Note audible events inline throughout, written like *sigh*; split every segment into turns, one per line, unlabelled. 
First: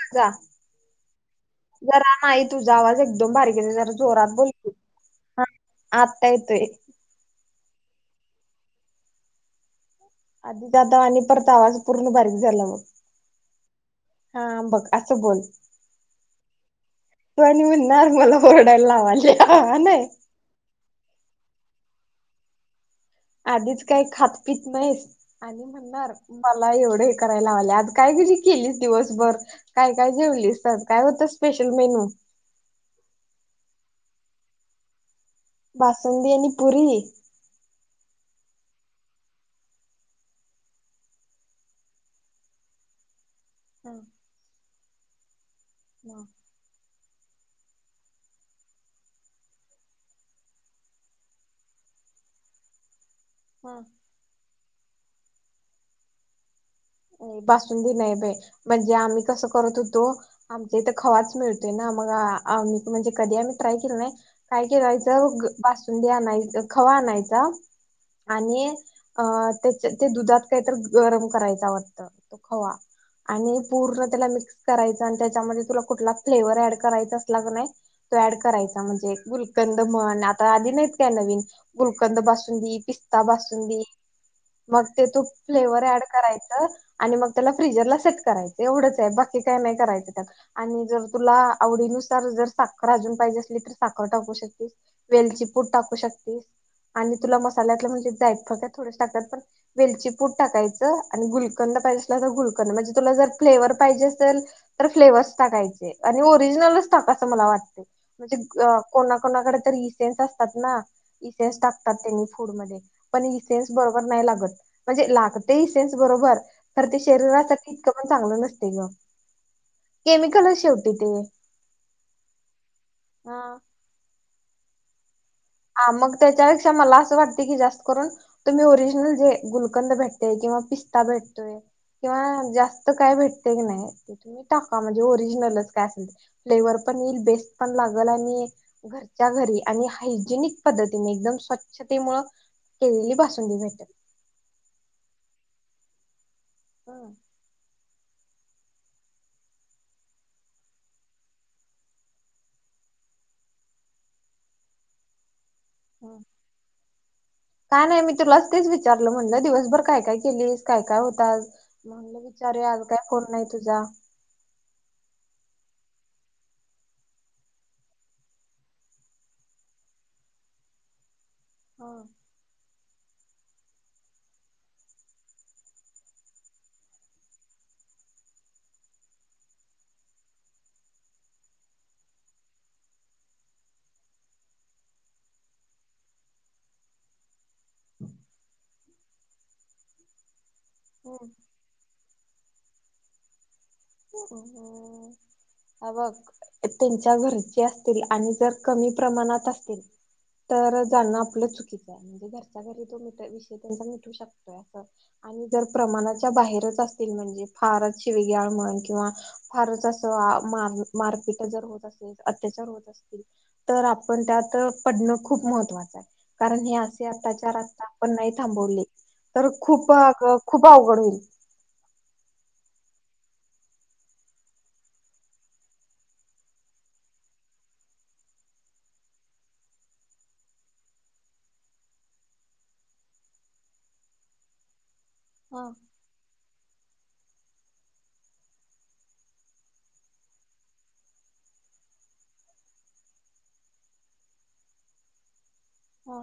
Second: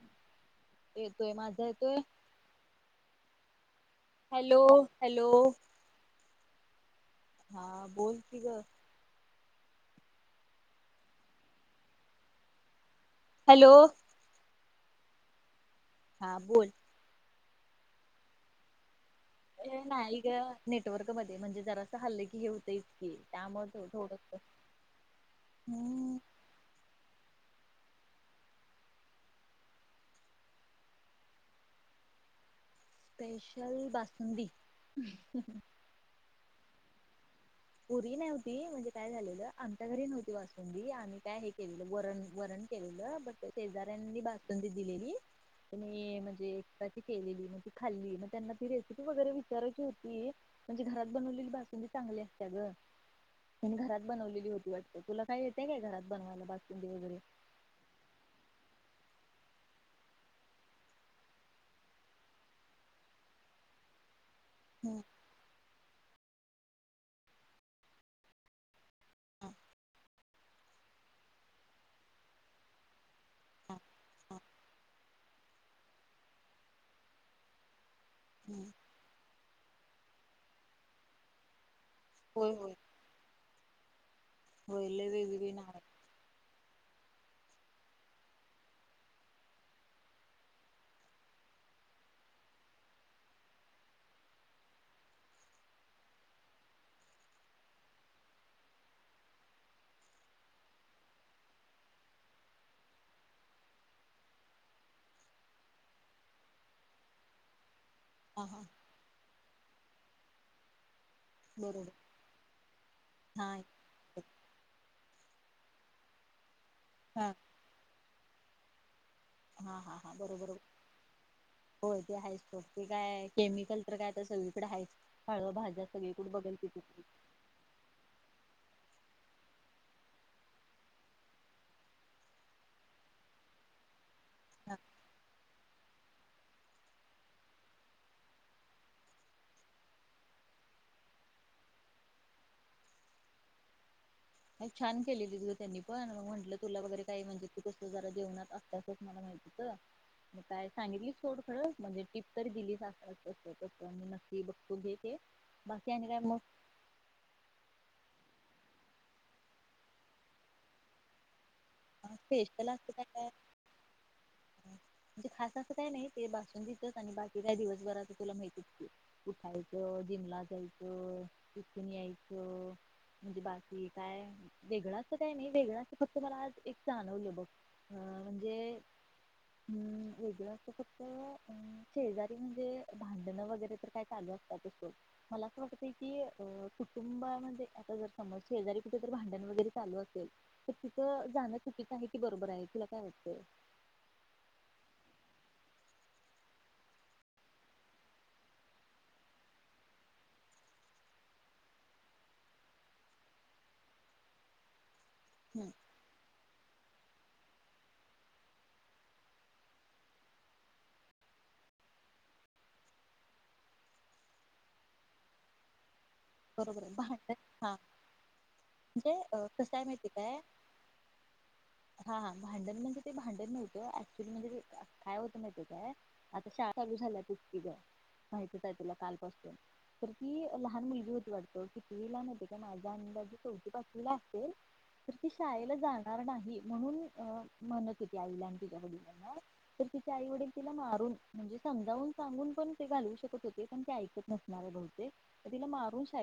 माझा
येतोय माझा येतोय.
जरा नाही तुझा आवाज एकदम बारीक *unintelligible* जोरात
हॅलो
बोलतो
हॅलो.
हा आता येतोय
हा बोलती ग
आधीचदा आणि परता आवाज पूर्ण बारीक झाला मग
हॅलो
हा बघ असं बोल
हा बोल
तू आणि म्हणणार मला ओरडायला लावाला
नाही ग नेटवर्क मध्ये म्हणजे जरा हल्ल की हे होंई
आधीच काही खातपीत नाहीस आणि म्हणणार
हम्म
मला एवढं का ला आ काय क केलीस दिवसभर काय काय जेवलीस काय होत special menu
special basundi
basundi आणि पुरी
पुरी नव्हती म्हणजे काय झालेलं आमच्या घरी नव्हती बासुंदी आम्ही काय हे केलेलं वरण वरण केलेलं बट
हा
शेजऱ्यांनी बासुंदी दिलेली म्हणजे केलेली मग ती खाल्ली मग त्यांना ती रेसिपी वगैरे विचारायची होती म्हणजे घरात बनवलेली बासुंदी तेी चांगल्या चग त्यांनी
हा
घरात बनवलेली होती वा तुला काही येते का घरात बनवायला बाकी
ए बासुंदी नाय बाय म्हणजे आम्ही कसं करत होतो आमच्या इथ खवाच मिळतोय ना मग आम्ही म्हणजे कधी आम्ही ट्राय केलं नाही. काय
हम्म
केरायचंस? आणय खवा आणायचा आणि अ
हा
त्या ते दुधात काहीत गरम करायच. तो खवा आणि
हा
पूर्ण त्याला
हा
मिक्स करायचा आणि त्याच्यामध्ये तुला कुठला फ्लेवर ऍड करायचा असला क नाही तो ऍड
हम्म
करायचा म्हणजे गुलकंद म्हण आता आधी नाहीत काय नवीन गुलकंद
होय होय
बासुंदी पिस्ता बासून *unintelligible*
होय
मग ते
लय
तू
वेगवेगळी नाव आहेत
फ्लेवर ऍड करायचं. आणि मग त्याला फ्रीजरला सेट करायचं एवढंच आहे बाकी काय नाही करायचं त्या आणि जर तुला आवडीनुसार जर साखर अजून पाहिजे असली तर साखर टाकू शकतेस वेलची पूट टाकू शकतेस आणि तुला मसाल्यातलं म्हणजे जायत फक थोड टाकत पण वेलची पूट टाकायचं आणि गुल कंद पाहिजे असेल तर गुलकंद म्हणजे तुला जर फ्लेवर पाहिजे असेल तर फ्लेव्हस टाकायचे आणि ओरिजिनलच टाक असं मला वाटत.
हा
म्हणजे
हा
अ कोणा कोणाकडे रिसेनस असतात ना? इसेस
बरोबर
टाकतात त्यांनी फूड म पण
हा
इसेेस बरोबर नाही लागत. म्हणजे लागतेही सेन्स बरोबर. तर ते
हा
शरीरासाठी पण चांगलं नसतय ग.
हा हा हा बरोबर
केमिकलच शेवटी ते
होय ते आहे स्टॉ ते काय
हा
केमिकल तर काय तसं पढाई?
हा मग त्याच्यापेक्षा मला असं वाटते की जास्त करून तुम्ही ओरिजिन जे गुलकंद भेटते किंवा पिस्ता भेटतोय किंवा जास्त काय भेटते की नाही? तुम्ही
हा
टाका म्हणजे ओरिजिनलच. फ् पण ये बेस् पण लागल घरच्या घरी. जिनिक पद्धतीने एकदम स्वच्छते मु केलेली बासुंदी भेटत.
छान केलेली तु त्यांनी पण मग म्हण तुला वगैर काय म्हणजे कस जरा जेणार असचच मला माहिती म काय सांगितली थोड खरं म्हणजे टीप तरी दिली अस मी नक्की बघतो घ बाकी अ
हम्म.
काय म?
काय नाही मी तुलाच तेच विचारलं म्हटलं दिवसभर काय काय केलीस काय काय होतात. म्हणलं विचारे आज काय कोण नाही तुझा.
म्हणजे खास असं काय नाही ते बसून देतच आणि बाकी काय दिवसभराच तुला माहतीच कुठायचं जिमला जायचं.
हा.
*unintelligible* म्हणजे बाकी काय वेगळां अस काय नाही वेगळा अस फक्त मला आज एक जाणवलं बघ अ म्हणजे अम् वेगळं असतं फक्त अं शेजारी म्हणजे भांडण वगैरे तर काय चालू असतात असो मला असं वाटतय की अं कुटुंबामध्ये आता जर समज शेजारी कुठे तर भांडण वगैरे चालू असेल जाण काहिती बरोबर आहे तुला काय वाटतं
बघ त्यांच्या घरचे असतील आणि जर कमी प्रमाणात असतील तर जाणं आपलं चुकीचं आहे म्हणजे घरच्या घरी तो विषय त्यांचा मिटू शकतोय अस आणि जर प्रमाणाच्या बाहेर अस म्हणजे फार वे किंवा फारच अस मारपीट जर होत असेल अत्याचार होत असतील तर आपण त्यात पडणं खूप महत्वाचं आहे कारण हे
बरोबर आहे
असे
भांडण
अचार
हा
आता आपण नाही थांबवले
म्हणजे अ,
तर
कसं आहे
खूप
माहिती काय
खूप अवघड होईल
हा हा भांडण म्हणजे ते भांडण नव्हतं ऍक्च्युली म्हणजे काय होत नाहीत काय आता शाळा चालू झाल्या त इकीि माहितीच आहे तुला कालपासून तर ती लहान मुलगी होती त किवीला नवते का माझ्या अंदाजी चौथी पाासला असल तरती
हा
शाळेला जाणार नाही म्हणून म्हणत हो आईला आणि ति वडलांना तर तिच्या आई वडील तिला मारून म्हणजे समजावून सांगून पण ते घालू शकत होते पण ते ऐकत नसणारे बते तिला मार
हा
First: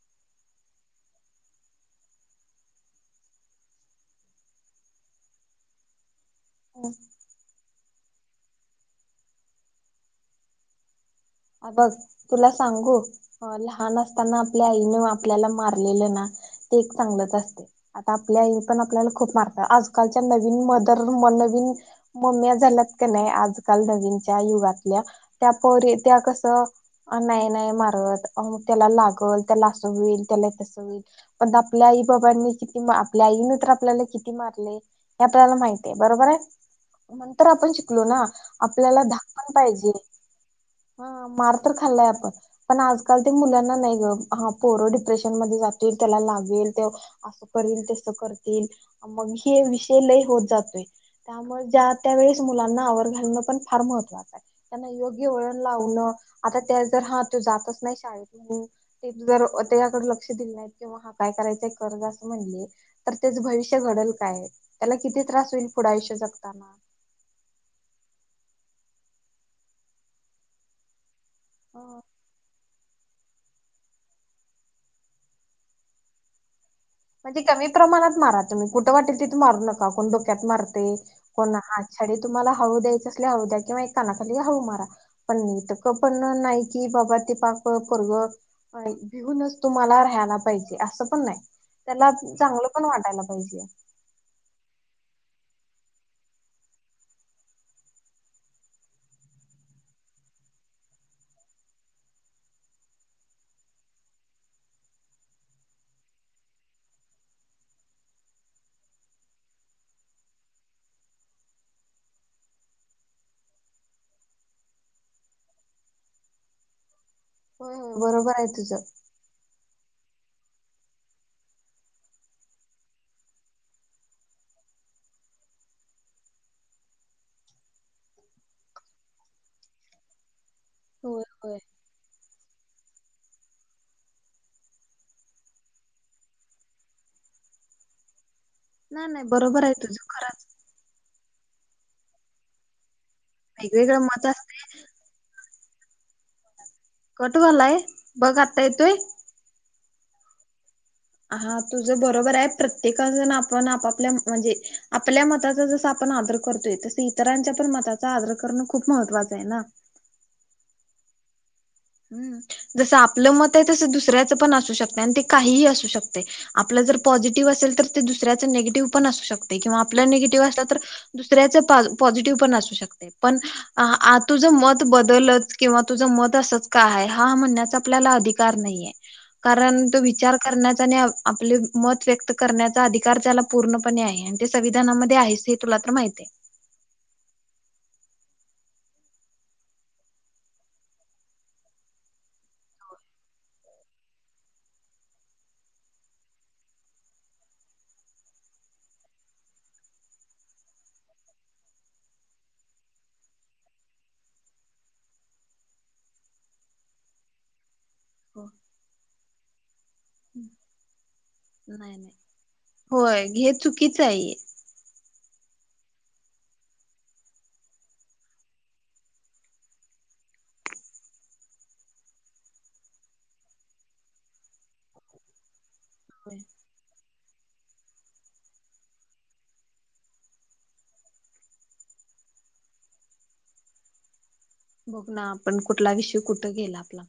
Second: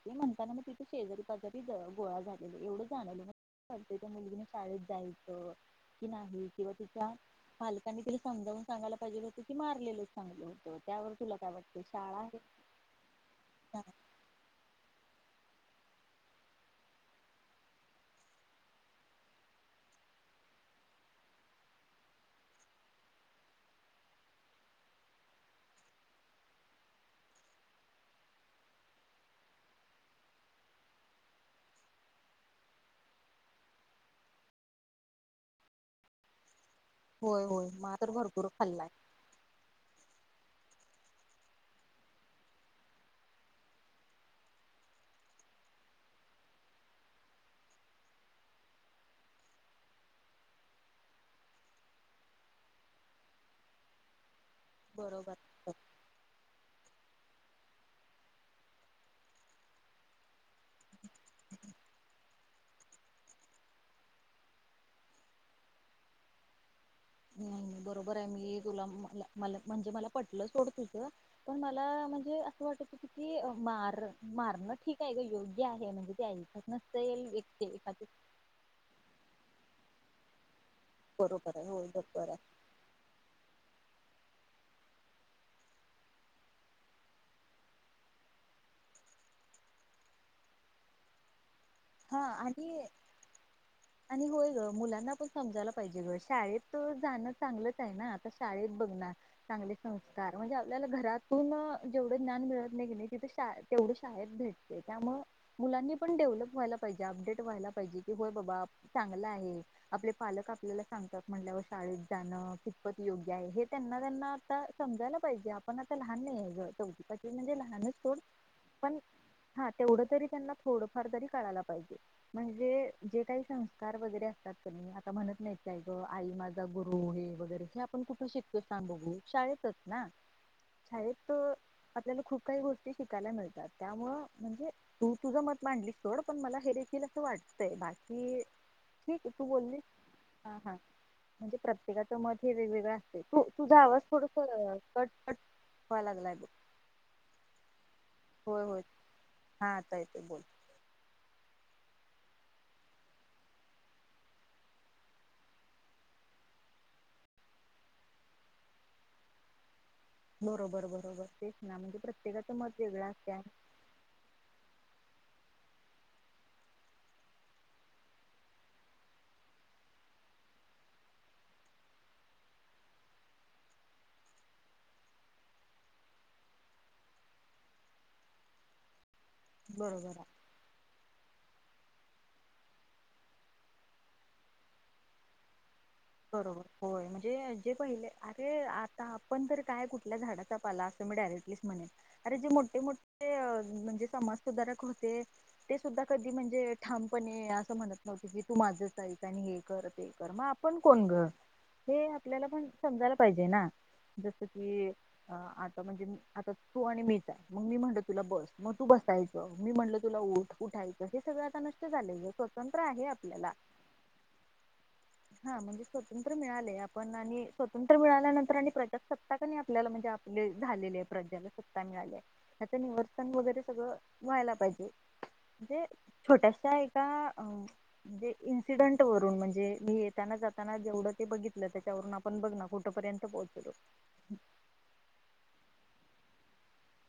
ते म्हणताना मग तिथं शेजारी पाजारी गोळा झालेला एवढं जाणलं मतय मुलगी शाळेत जायचं कि नाही
हा
िवतीच्या फल तिला समजवून सांगायला पाहिजे होतं की मारलेलंच चांगल होतं त्यावर तुला काय
अ
वाटतं
बघ
शाळा
तुला
आहे
सांगू लहान असताना आपल्या आईन आपल्याला मारलेलं ना ते एक चांगलंच असते आता आपल्या आई पण आपल्याला खूप मारतात आजकालच्या नवीन मदर म नवीन मम््या झाल्यात का नाही आजकाल नवीनच्या युगातल्या त्याप त्या कसं नाहीय नय मारतग त्याला लागल त्याला असं होईल त्याला तसं होईल पण आपल्या आई बाबांनी किती आपल्या आईन तर आपल्याला किती मारले हे आपल्याला माहित आहे बरोबर आहे
होय
नंतर
होय
आपण
मार
शिकलो
तर
ना
भरपूर खाल्लाय.
आपल्याला धाक पण पाहिजे हा मार तर खाल्लाय आपण पण आजकाल ते मुलांना नाही ग हा पोरो डिप्रेशन मध्ये जातील त्याला लागेल ते असं करल तेस करतील मग हे विषय लय होत जातोय त्यामुळे ज्या त्या वेळेस मुलांना आवर घालणं पण फार महत्त्वाचं आहे त्यांना योग्य
बरोबर
वळण लावणं आता जर हा जातच नाही शाळेत जर त्याकडे लक्ष दि नाही किवा काय करायच कर्ज अस म्हण तर त्याच भविष्य घडल काय त्याला किती त्रास होईल पुढे आयुष्य जगताना
नाही नाही बरोबर आहे मी तुला म मला म्हणजे मला पटलं सोड तुझ पण मला म्हणजे असं वाटत क मार मारणं ठीक आहे ग योग्य आहे म्हणजे ते ऐका
म्हणजे कमी प्रमाणात माराु्ही कुठ वाटेल तिथ मारू नकाता काको केट मारत ते को
बरोबर आहे होय
आडे
बरोबर आहे.
तुम्हाला हळू द्यायचं असल्या हळू द्या किंवा कानाखाली हू मारा पण नटक पण नाही की बाबा ते पाक परग भिऊनच तुम्हाला राहायला पाहिजे असं पण नाही त्याला
हा
चांगलं पण
आणि
वाटायला पाहिजे
आणि होय ग मुलांना पण समजायला पाहिजे ग शाळेत जाणं चांगलच आहे ना आता शाळेत बघणार चांगले संस्कार म्हणजे आपल्याला घरातून जेवढं ज्ञान मिळत नाही नाही तिथं तेवढ शाळेत भेटते त्यामु मुलांनी पण डेव्हलप व्हायला अ व्हायला पाहिजे की होय बा चांग आहे आपले पालक आपल्याला सांगतात म्ह शाेत जाण कपत योग्य हे त्यां त्यांना आ समजायला पाहिजे आपण आ लह च
हो हो बरोबर आहे तुझं
हा तेवढं तरी त्यांना थोडंफार तरी कळाय लागतं ज म्हणजे जे काही संस्कार वगैरे असतात क आता म्हणत नाही काय ग आई माझा गुरु हे वगैरे हे आपण कुठे शिकतो सां बघू शाळेतच ना शार
होय
त
होय
आपल्याला खूप काही गोष्टी शिकायला मिळतात त्यामु म्हणजे तू तुझं मत मांडलीस थोड पण मला हे देखील असं वाटतय बाकी
नाही नाही
ठीक तू
बरोबर आहे
बोललीस
तुझ खरंच
हा हा म्हणजे प्रत्येकाचं मत हे वेगवेगळं त तुझा आवाज
वेगवेगळं मत असत
थोडंस कट कट व्हाय लागलाय बघ.
कट व्हायलाय बघ आता येतोय
काय ते बोल
हा तुझं बरोबर आहे प्रत्येका जण आपण आपापल्या म्हणजे आपल्या मताचा जस आपण आदर करतोय तसं इतरांच्या पण मताचा आदर करणं खूप महत्वाचं आहे ना.
बरोबर बरोबर ते
हम् जसं आपलं मत आहे तसं दुसऱ्याचं पण असू शकते आणि ते काहीही असू शकतंय आपलं जर पॉसिटीव्ह असेल तर ते दुसऱ्याचं निगेटिव्ह पण असू शकतंय किंवा आपलं निगेटिव्ह असलं तर दुसऱ्याचं पा पॉसिटीव्ह पण असू शकतंय पण आ आ तुझं मत बदललंच की किंवा तुझं मत अस का आहे हा म्हणण्याचा आपल्याला अधिकार नाहीये. कारण तो
बरोबर आहे
विचार करण्याचा आणि आपले मत व्यक्त करण्याचा अधिकार त्याला पूर्णपणे आहे आणि ते संविधानामध्ये आहेच हे तुला तर माहित आहे.
बरोबर होय म्हणजे जे पहिले अरे आता आपण तर काय कुठल्या झाडाचा पाला असं मी डायरेक्टलीच म्हणेल अरे जे मोठे मोठे म्हणजे समाज सुधारक होते ते सुद्धा कधी म्हणजे ठामपणे असं म्हणत नव्हते की तू माझंच ऐक आणि हे कर ते कर मग आप पण कोण गं हे आपल्याला पण समजायला पाहिजे ना जसं की आता म्हणजे आता तू आणि मीचा मग मी म्हणल तुला
हो.
बस मग तू बसायच मी म्हणलं तुला उठ उठायचं हे सगळं आता नष्ट
नाही नाही
झालंय गं स्वतंत्र आहे
होय
आपल्याला.
हे चुकीचं आहे.
हा म्हणजे स्वतंत्र मिळालंय आपण आणि स्वतंत्र मिळाल्यानंतर आणि प्रजासत्ता क नाय आपल्याला म्हणजे आपले झालेली आहे प्रजाला सत्ता मिळाली त्याचं निवर्सन वगैरे सगळं व्हायला पाहिजे म्हणजे
होय.
छोट्याशा एका म्हणजे अ इन्सिडंट वरून म्हणजे हे त्यांना जाताना जेवढं ते बघितलं त्याच्यावरून आपण बघ ना कुठं पर्यंत पोहोचलो.
बघ ना पण कुठला विषय कुठं गेला आपला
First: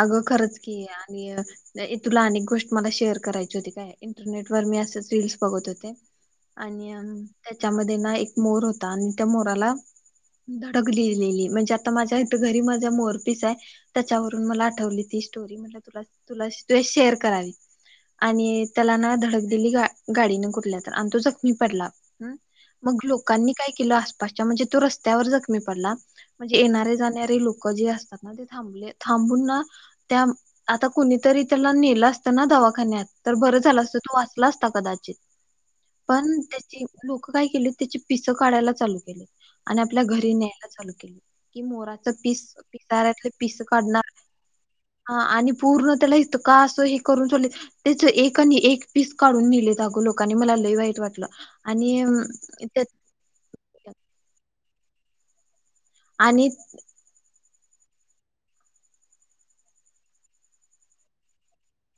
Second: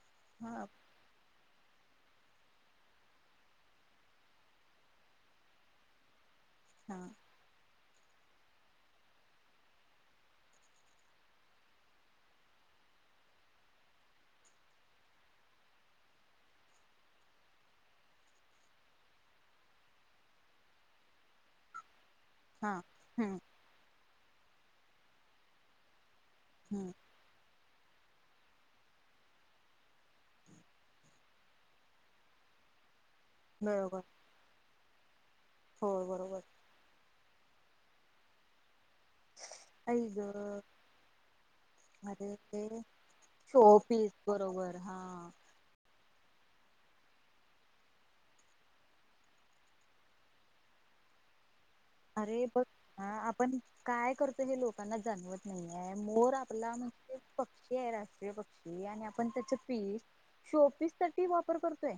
अगं
हा
खरंच की आणि अ तुला आणिक गोष्ट मला शेअर करायची होती काय इंटरनेट वर मी असेच रीलस बघत होते. आणि
हा
अ त्याच्यामध्ये आणि ना एक मोर होता आणि त्या मोराला *inaudible* म्हणजे आता माझ्या इथं घरी माझ्या मोरपीस आहे त्याच्यावरून मला आठवली ती स्टोरी म्हणलं तु तुला तु शेअर करावी आणि त्याला ना धडक दिली गाडीने कुठल्या तर आणि तो जखमी पडला. ह
हा
मग
हम्म
लोकांनी काय केलं आसपास् म्हणजे तो रस्त्यावर जखमी पडला. म्हणजे
हम्म
येणारे जाणारे लोकं जे अस ते थांबले थांबून ना त्या आता कुणीतरी त्याला नेलं असतं ना दवाखान्यात. तर बरं झालं असतं
बरोबर
तो वाचला असता कदाचित
हो
पण
बरोबर
त्याची लोकं काय केली. त्याची पिसं काढायला चाल केली आणि
आई
आपल्या घरी
गं
न्यायला चालू केले कि मोराच
अरे
पीस
ते
पिसाऱ्यातलं पिसं
शोपीस
काढणारं
बरोबर हा
ह आणि पूर्ण त्याला इथं का असं हे करून तेले त्याचं एक आणि एक पीस काढून नेले अगो लोकांनी मला लई वाईट वाटलं. आणि
अरे बघ
त्यात
ह आपण काय करतो हे लोक पना जाणवत नाही मोर
आणि
आपला म्हणजे राष्ट्रीय पक्षी आणि आपण त्याच पीस शो पीस साठी वापर करतोय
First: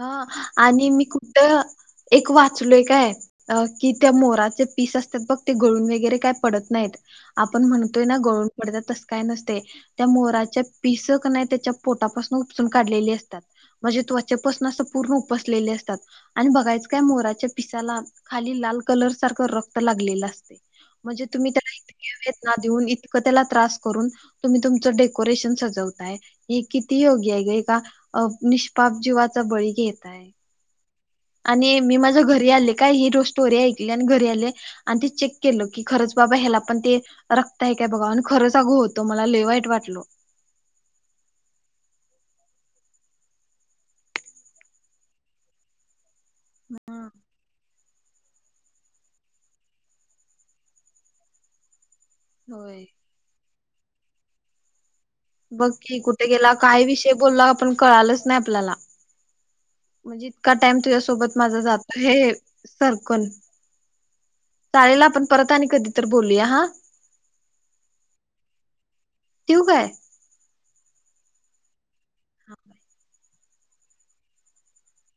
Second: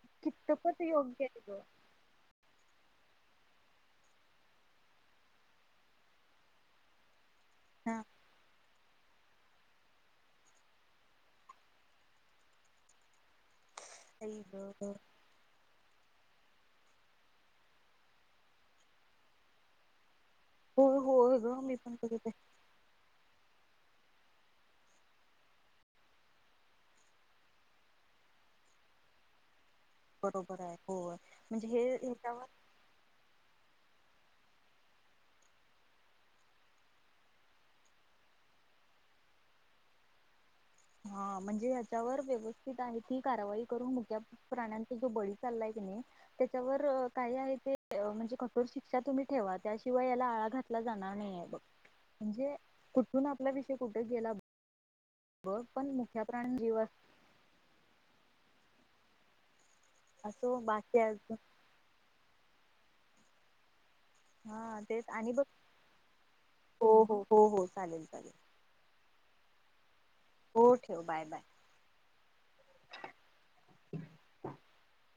हा
कितपत
आणि मी
योग्य आहे ग
कुठं एक वाचलोय काय अ की त्या मोराचे पीस असतात बघ ते गळून वगैरे काय पडत नाहीत आपण
हा
म्हणतोय ना गोळून पडतात तस काय नसतंय ते मोरच पीस त्याच्या पोटापासन उपसून काढल्याला असतंय
आई
पून असं
ग
पूर्ण उपसलेले असतात आणि बघायचं काय मोराच्या पिसाला खाली लाल कलर सारखं रक्त लागलेलं असत
होय
म्हणजे
होय
तुम्ही
ग
त्या
मी
इ
पण
घे
बघितलंय
ना देऊन इ ला त्रास करून तुम्ही तुमच डेकोरेशन सजवताय किती योग्य निष् जवाात बळी
बरोबर आहे होय म्हणजे
आणि
हे
मी माझं
ह्याच्यावर
घरी आले काय हे रोज तोरी ऐक आणि घरी आले आणि ते चेक केलं की खरंच बाबा ह्याला पण ते रक्त आहे काय बघा आणि खरच अगो होतो मला ल वाईट वाटल
हा म्हणजे ह्याच्यावर व्यवस्थित आहे की कारवाई करून मुठ्या प्राण्यांचा जो बळी चाललाय की नाही त्याच्यावर काय आहे ते म्हणजे कठोर शिक्षा तुम्ही ठेवा त्याशिवाय याला आळा घातला जाणार नाहीये बघ म्हणजे
होय
कुठून आपला वि कुठे गेला बघ
बग
पण
की
मुख्या
कुठे गेला
प्राण जीव
काय विषय बोलला आपण कळालाच नइ आपल्याला म्हणजे इतका
असो
टाइम
बाकी
तुझ्यासोबत माझा जातोय हे सर्कल
हा तेच आणि बघ
तर बोलूया हा
हो हो हो चालेल चालेल
ठिव काय
हो ठेव बाय बाय
हा
ह